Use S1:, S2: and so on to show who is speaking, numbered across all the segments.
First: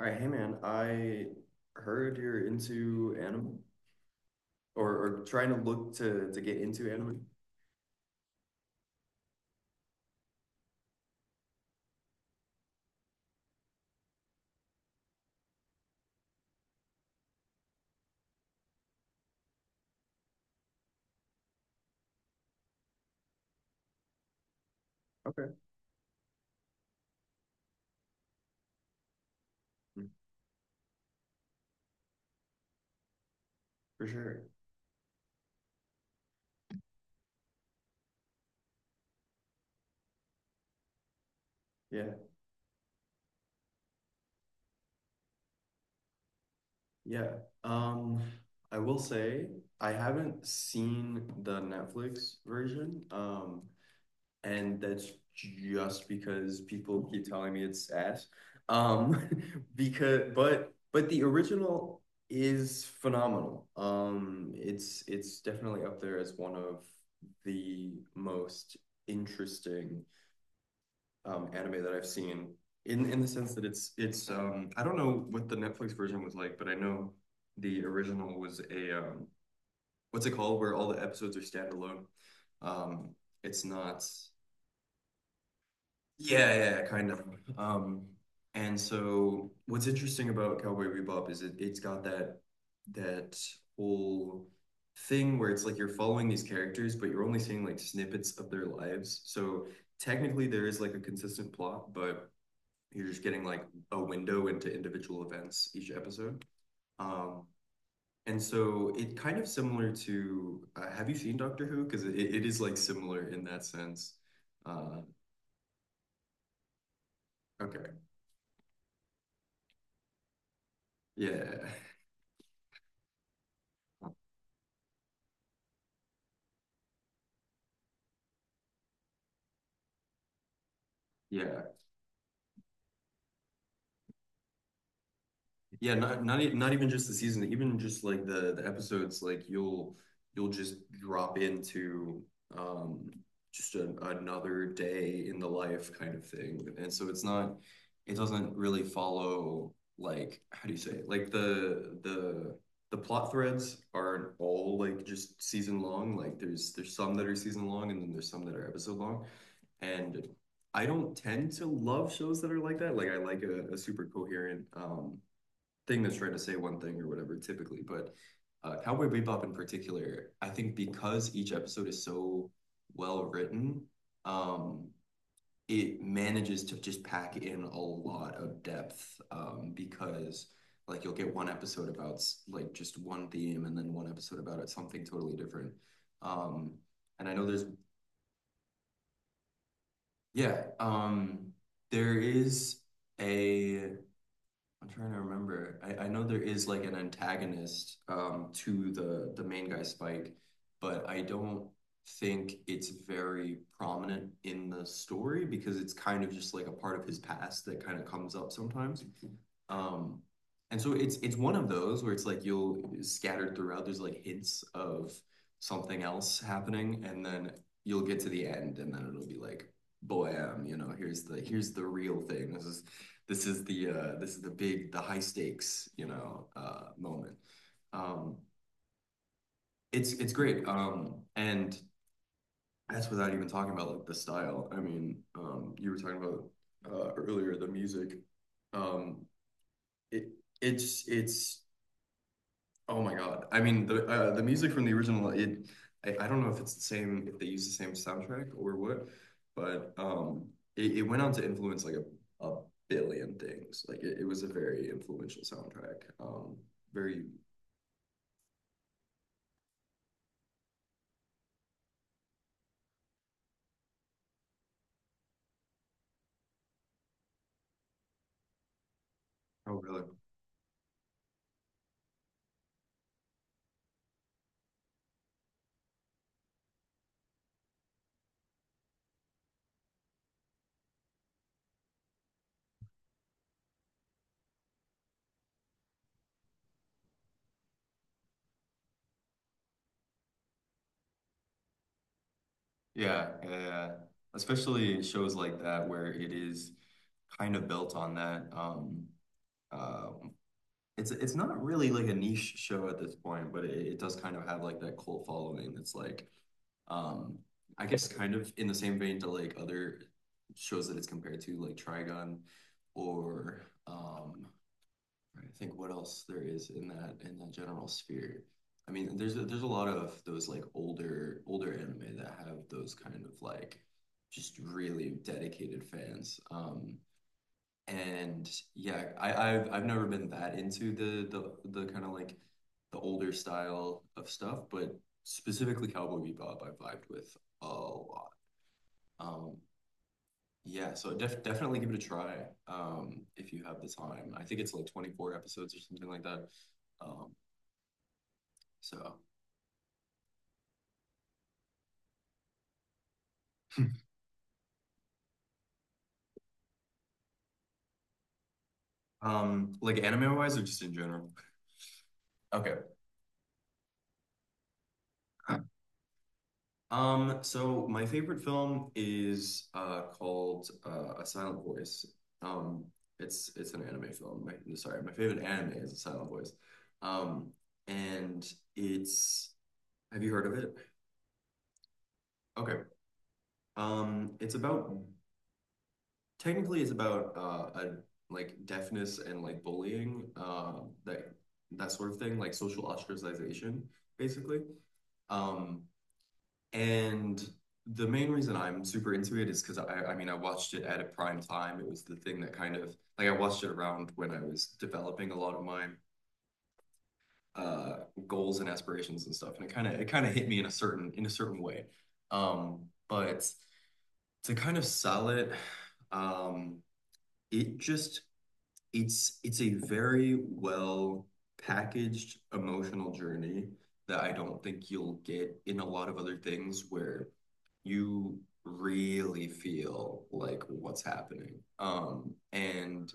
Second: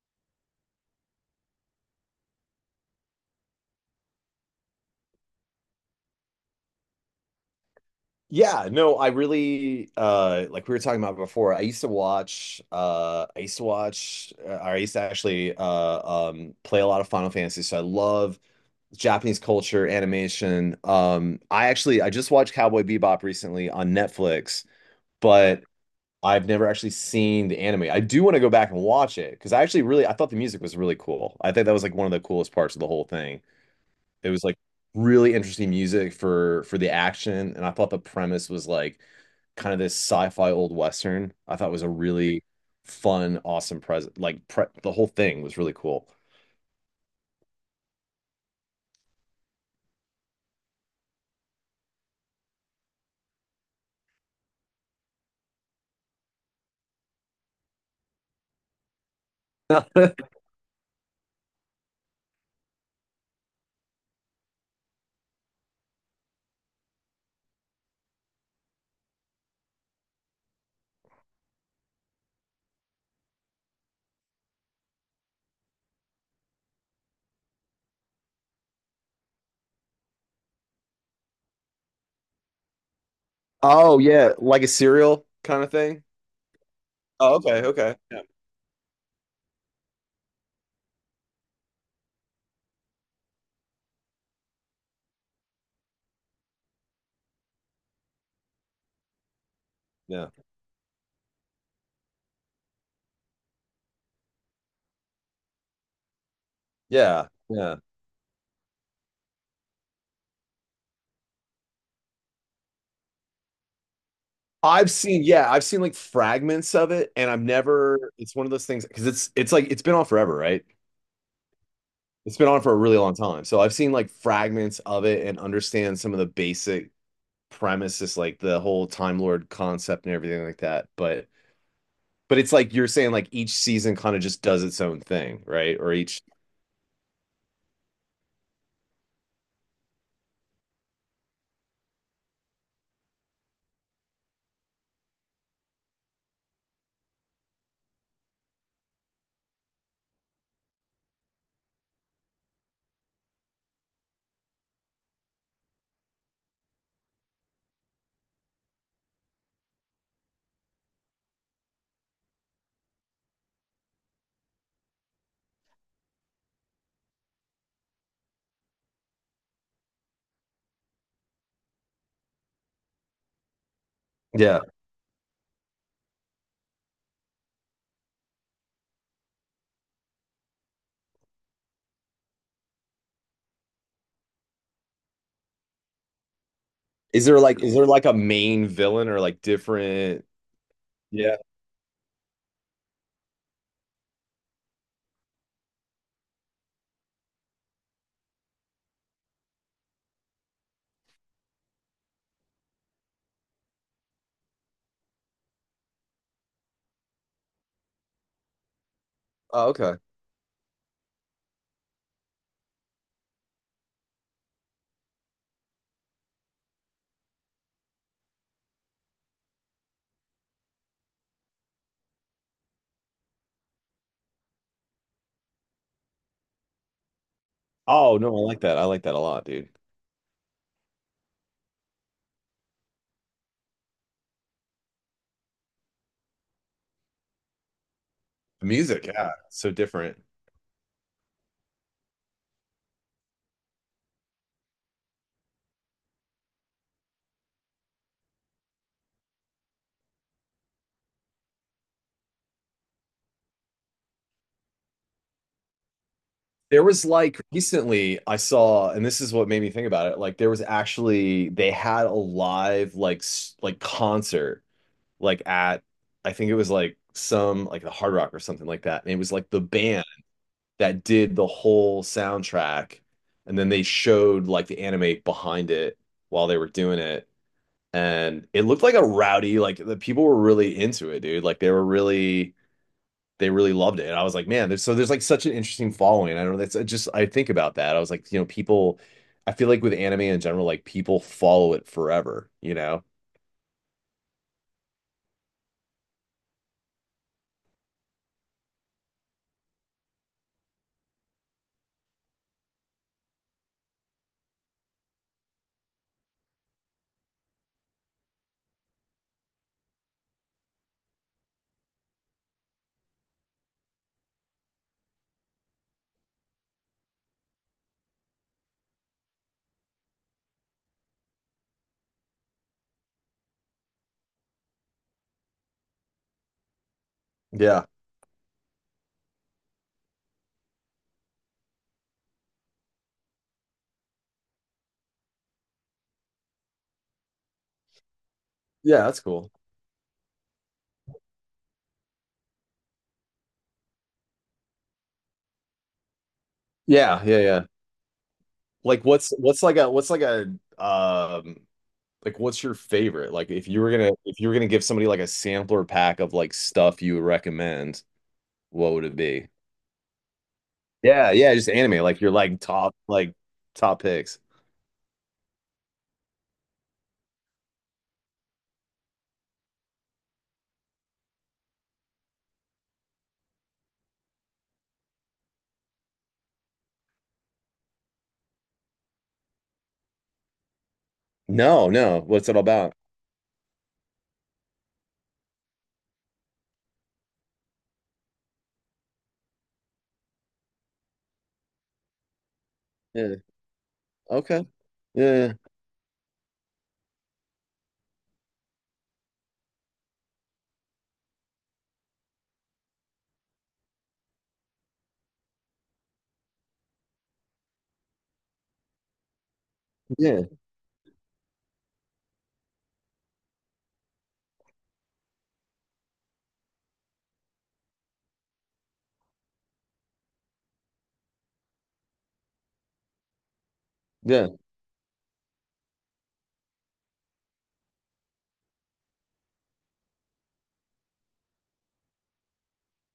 S1: All right, hey man, I heard you're into anime or trying to look to get into anime.
S2: Yeah, no, I really like we were talking about before. I used to actually play a lot of Final Fantasy. So I love Japanese culture, animation. I just watched Cowboy Bebop recently on Netflix,
S1: Okay.
S2: but I've never actually seen the anime. I do want to go back and watch it because I actually really
S1: Mm,
S2: I thought the music was really cool. I think that was like one of the coolest parts of the whole thing.
S1: for
S2: It
S1: sure.
S2: was like really interesting music for the action, and I thought the premise was like kind of this sci-fi old western. I thought it was a
S1: Yeah.
S2: really fun, awesome present. The whole thing was really cool.
S1: Yeah. Um, I will say I haven't seen the Netflix version, and that's just because people keep telling me it's ass. Um, because but the original is phenomenal. It's definitely up there as one of the most interesting anime that I've seen in the sense that it's I don't know what the Netflix version was like, but I know the original was a what's it called where all the episodes are standalone. Um, it's
S2: Oh
S1: not
S2: yeah, like a serial kind of thing.
S1: Yeah, yeah, yeah, kind of.
S2: Oh, okay, okay.
S1: Um,
S2: Yeah.
S1: and so what's interesting about Cowboy Bebop is it's got that whole thing where it's like you're following these characters, but you're only seeing like snippets of their lives. So
S2: Yeah.
S1: technically there is like a consistent plot, but you're just getting like a window into individual events each episode.
S2: Yeah.
S1: Um,
S2: Yeah.
S1: and so it kind of similar to have you seen Doctor Who? Because it is like similar in that sense.
S2: I've
S1: Uh,
S2: seen, yeah, I've seen like fragments of it, and I've
S1: okay.
S2: never. It's one of those things because it's like it's been on forever, right?
S1: Yeah.
S2: It's been on for a really long time, so I've seen like fragments of it and understand some of the basic premise is like the whole Time Lord concept and everything like that. But
S1: Yeah,
S2: but it's like you're saying like each season kind of just does its own thing, right? Or
S1: Yeah,
S2: each
S1: not not not even just the season, even just like the episodes, like you'll just drop into um just another day in the life kind of thing. And so it's not it doesn't really follow, like how do you say it? Like the plot threads aren't all like just season long. Like there's some that are season long and then there's some that are episode long. And I don't tend to love shows that are like that. Like I like a super coherent thing that's trying to say one thing or whatever typically, but Cowboy Bebop in particular, I think because each episode is so well written,
S2: yeah.
S1: um, it manages to just pack in a lot of depth, because like you'll get one episode about like just one theme and then one episode about it something totally different. Um, and I know there's
S2: Is there like a main villain or like different?
S1: yeah,
S2: Yeah.
S1: there is a I'm trying to remember. I know there is like an antagonist to the main guy Spike, but I don't think it's very prominent in the story because it's kind of just like a part of his past that kind of comes up sometimes.
S2: Oh, okay.
S1: Um, And so it's one of those where it's like you'll scattered throughout, there's like hints of something else happening, and then you'll get to the end, and then it'll be like, "Blam, you know, here's the real thing. This is the big, the high stakes, you know, moment."
S2: Oh no,
S1: Um
S2: I like that. I like that a lot, dude.
S1: it's great. And that's without even talking about like the style. I mean, you were talking about earlier the music.
S2: The music,
S1: Um
S2: yeah, so different.
S1: it it's Oh my God. I mean, the music from the original, it I don't know if it's the same, if they use the same soundtrack or what, but it, it went on to influence like a billion things. Like it was a very influential soundtrack.
S2: There was
S1: Very
S2: like recently I saw, and this is what made me think about it. Like there was actually they had a live like like concert like at I think it was like some like the Hard Rock or something like that. And it was like the
S1: Oh, really?
S2: band that did the whole soundtrack and then they showed like the anime behind it while they were doing it and it looked like a rowdy like the people were really into it, dude, like they were really they really loved it. And I was like, man, there's there's like such an interesting following. I don't know, that's I just I think about that. I was like, people, I feel like with anime in general, like people follow it forever.
S1: Yeah, yeah, yeah. Especially shows like that where it is kind of built on that. Uh, it's not really like a niche show at this point, but it does kind of have like that cult following. It's like, um, I guess kind of in the same vein to like other shows that it's compared to, like Trigun, or I think what else there is in that general sphere. I mean, there's there's a lot of those like older anime that have those kind of like just really dedicated fans.
S2: Yeah,
S1: And yeah, I, I've never been that into the kind of like the older style of stuff, but specifically Cowboy Bebop, I vibed with a lot.
S2: yeah, that's cool.
S1: Um, yeah, so definitely give it a try if you have the time. I think it's like 24 episodes or something like that.
S2: Yeah,
S1: Um,
S2: yeah, yeah. Like
S1: so,
S2: what's like a um like what's your favorite? Like if you were gonna give somebody like a sampler pack of like stuff you would recommend, what would it be?
S1: like anime wise or just in general?
S2: Yeah, yeah, just anime. Like your like
S1: Okay.
S2: top picks.
S1: So my favorite film is called A Silent Voice. Um, it's an anime film. My, sorry, my favorite anime is A Silent Voice. Um, and it's have you heard of it?
S2: No, no. What's it all
S1: Okay.
S2: about?
S1: It's about technically it's about a like deafness and like bullying, that that sort of thing, like social
S2: Yeah.
S1: ostracization, basically.
S2: Okay. Yeah.
S1: Um, And the main reason I'm super into it is because I mean, I watched it at a prime time. It was the thing that kind of like I watched it around when I was developing a lot of my uh, goals and aspirations and stuff, and it kind of
S2: Yeah.
S1: hit me in a certain way. But to kind of sell it, um, it just it's a very well packaged emotional journey that I
S2: Yeah.
S1: don't think you'll get in a lot of other things where you really feel like what's happening. And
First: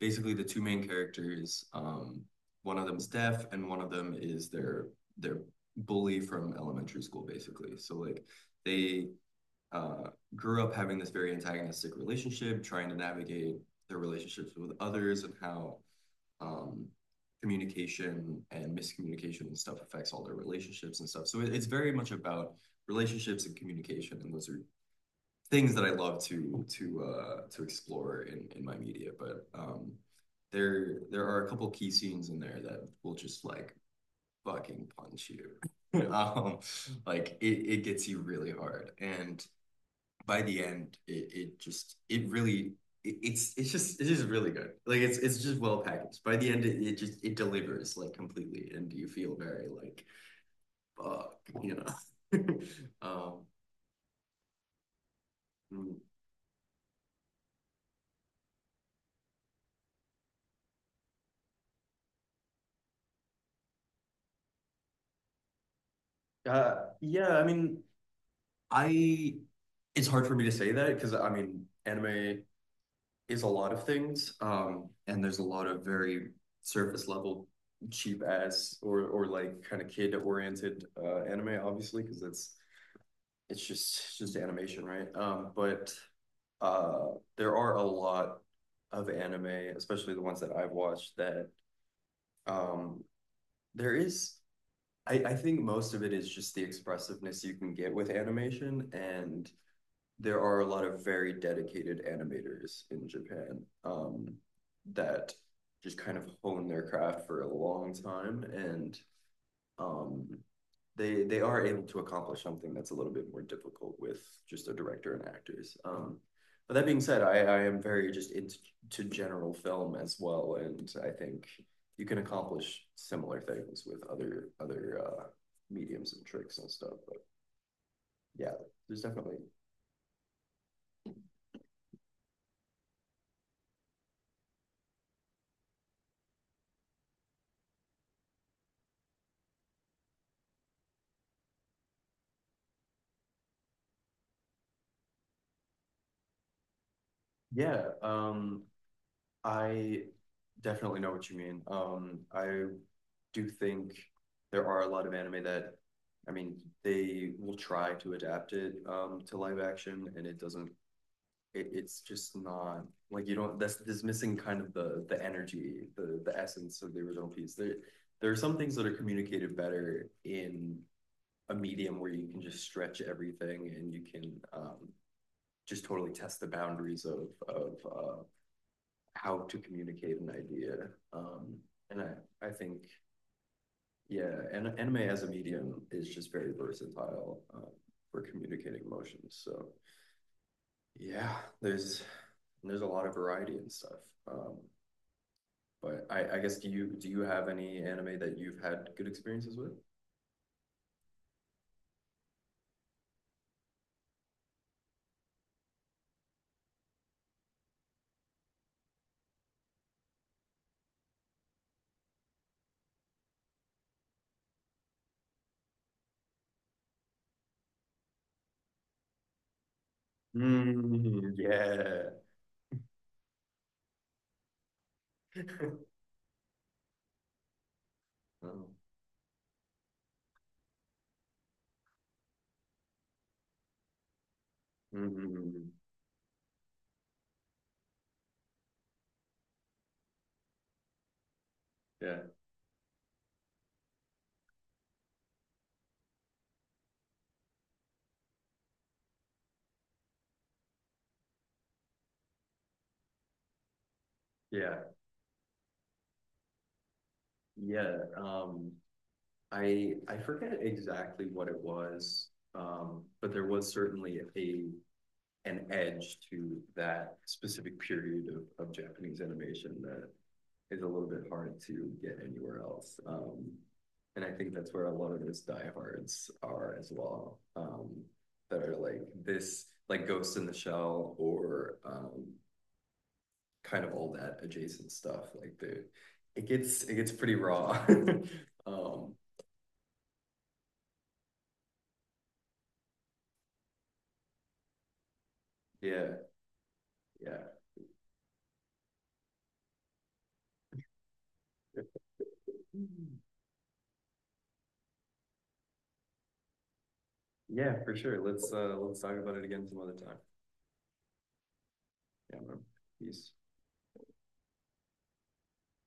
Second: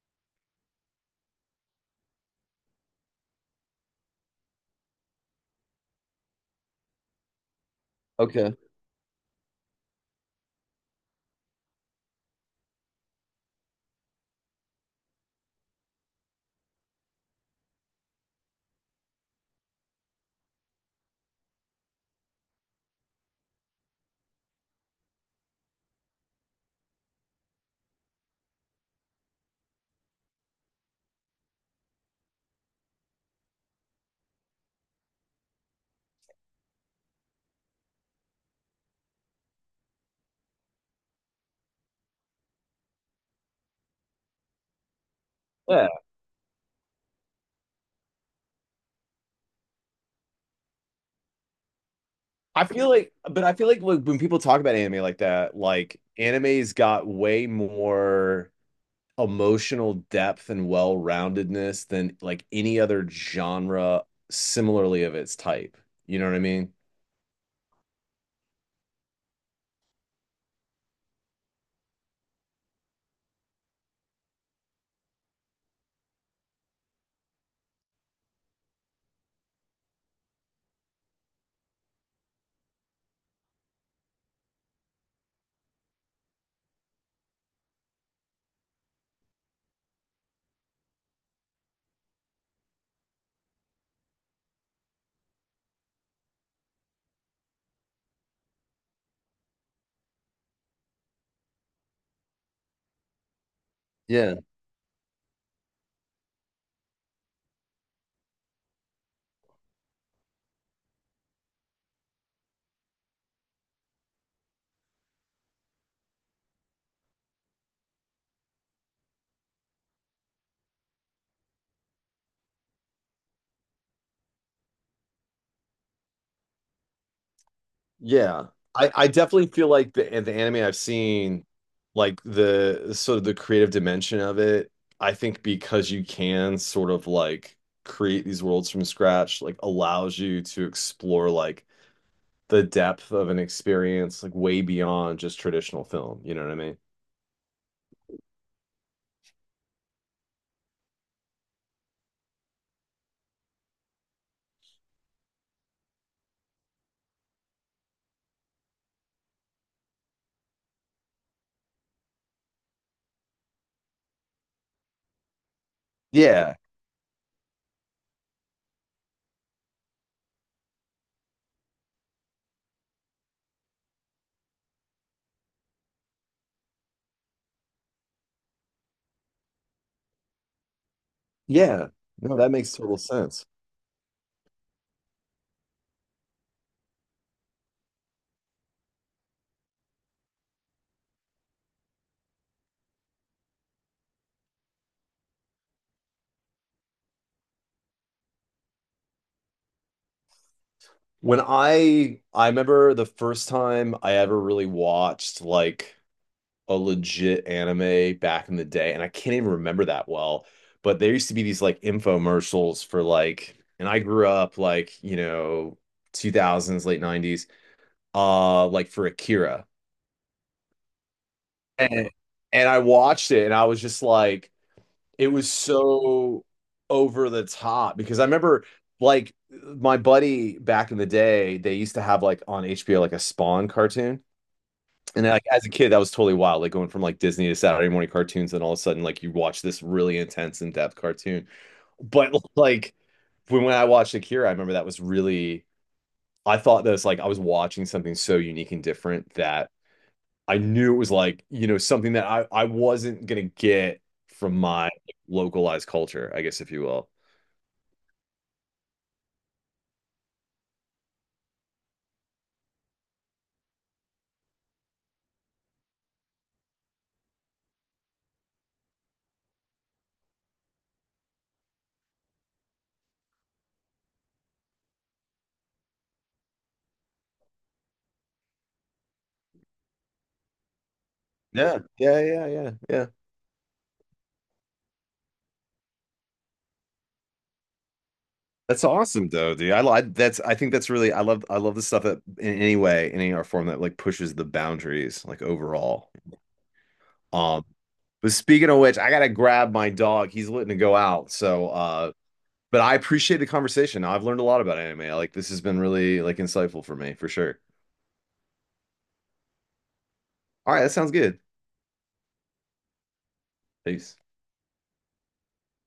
S1: basically the two main characters, one of them's deaf and one of them is their bully from elementary school, basically. So like
S2: Okay.
S1: they uh, grew up having this very antagonistic relationship, trying to navigate their relationships with others and how um, communication and miscommunication and stuff affects all their relationships and stuff. So it, it's very much about relationships and communication, and those are things that I love to explore in my media. But there there are a couple key scenes in there that will just like fucking punch you. um, like it gets you really hard and by the end, it just it really it, it's just it is really good. Like it's just well
S2: Yeah.
S1: packaged. By the end, it just it delivers like completely, and you feel very like fuck, you know. um,
S2: I feel like when people talk about anime like that,
S1: mm.
S2: like anime's got way more emotional depth and well-roundedness than like any other genre similarly of its type. You know what I mean?
S1: Yeah, I mean, I it's hard for me to say that because I mean, anime is a lot of things, and there's a lot of very surface level cheap ass or like kind of kid oriented anime, obviously, because that's it's just animation, right? But uh, there are a lot of anime, especially the ones that I've watched, that um, there is. I think most of it is just the expressiveness you can get with animation, and there are a lot of very dedicated animators in Japan,
S2: Yeah.
S1: that just kind of hone their craft for a long time, and um, they are able to accomplish something that's a little bit more difficult with just a director and actors. But that being said, I am very just into to general film as well, and I think you can accomplish similar things with other mediums and tricks and stuff. But
S2: Yeah.
S1: yeah,
S2: I,
S1: there's
S2: I
S1: definitely
S2: definitely feel like the anime I've seen, like the sort of the creative dimension of it, I think because you can sort of like create these worlds from scratch, like allows you to explore like the depth of an experience like way beyond just traditional film. You know what I mean?
S1: yeah. I definitely know what you mean. I do think there are a lot of anime that, I mean, they will try to adapt it to live action, and it doesn't. It, it's just not like you don't. That's this missing kind of the energy, the
S2: Yeah.
S1: essence of the original piece. There are some things that are communicated better in a medium where you can just stretch everything and you can just totally test the boundaries of of uh, how to communicate an idea. Um,
S2: Yeah.
S1: and
S2: No, that
S1: I
S2: makes
S1: think,
S2: total sense.
S1: yeah, and anime as a medium is just very versatile, for communicating emotions. So yeah, there's there's a lot of variety and stuff. Um, but I guess do you have any anime that you've had good experiences with?
S2: When I remember the first time I ever really watched like a legit anime back in the day, and I can't even remember that well, but there used to be these like infomercials for like, and I grew up like, you know, 2000s, late 90s, like for Akira.
S1: Mm, yeah.
S2: And I watched it and I was just like, it was so over the top because I remember
S1: Oh,
S2: like my buddy back in the day, they used to have like on HBO like a Spawn cartoon. And like as
S1: mm,
S2: a kid, that was totally wild. Like going from like Disney to Saturday morning cartoons, and all of a sudden, like you watch this really intense, in-depth cartoon. But
S1: yeah.
S2: like when I watched Akira, I remember that was really I thought that was like I was watching something so unique and different that I knew it was like, you know, something that I wasn't gonna get from my
S1: Yeah.
S2: like localized culture, I guess, if you will.
S1: Yeah. I forget exactly what it was, but there was certainly a an edge to that specific period of Japanese animation that is a little bit hard to get anywhere else. And I think that's where a lot of those diehards are as well. That are like this, like Ghost in the Shell or
S2: Yeah, yeah, yeah, yeah, yeah.
S1: kind of all that adjacent stuff. Like the, it gets pretty raw.
S2: That's
S1: um,
S2: awesome though, dude. That's I think that's really I love the stuff that in any way, in any art form, that like pushes the boundaries like overall.
S1: yeah, yeah.
S2: Um but speaking of which, I gotta grab my dog. He's letting to go out. So
S1: Yeah.
S2: but I appreciate the conversation. I've learned a lot about anime. Like this has been really like insightful for me for sure.
S1: Yeah, for sure. Let's talk about it again some other time.
S2: All right, that sounds good.
S1: Yeah, man. Peace.
S2: Peace.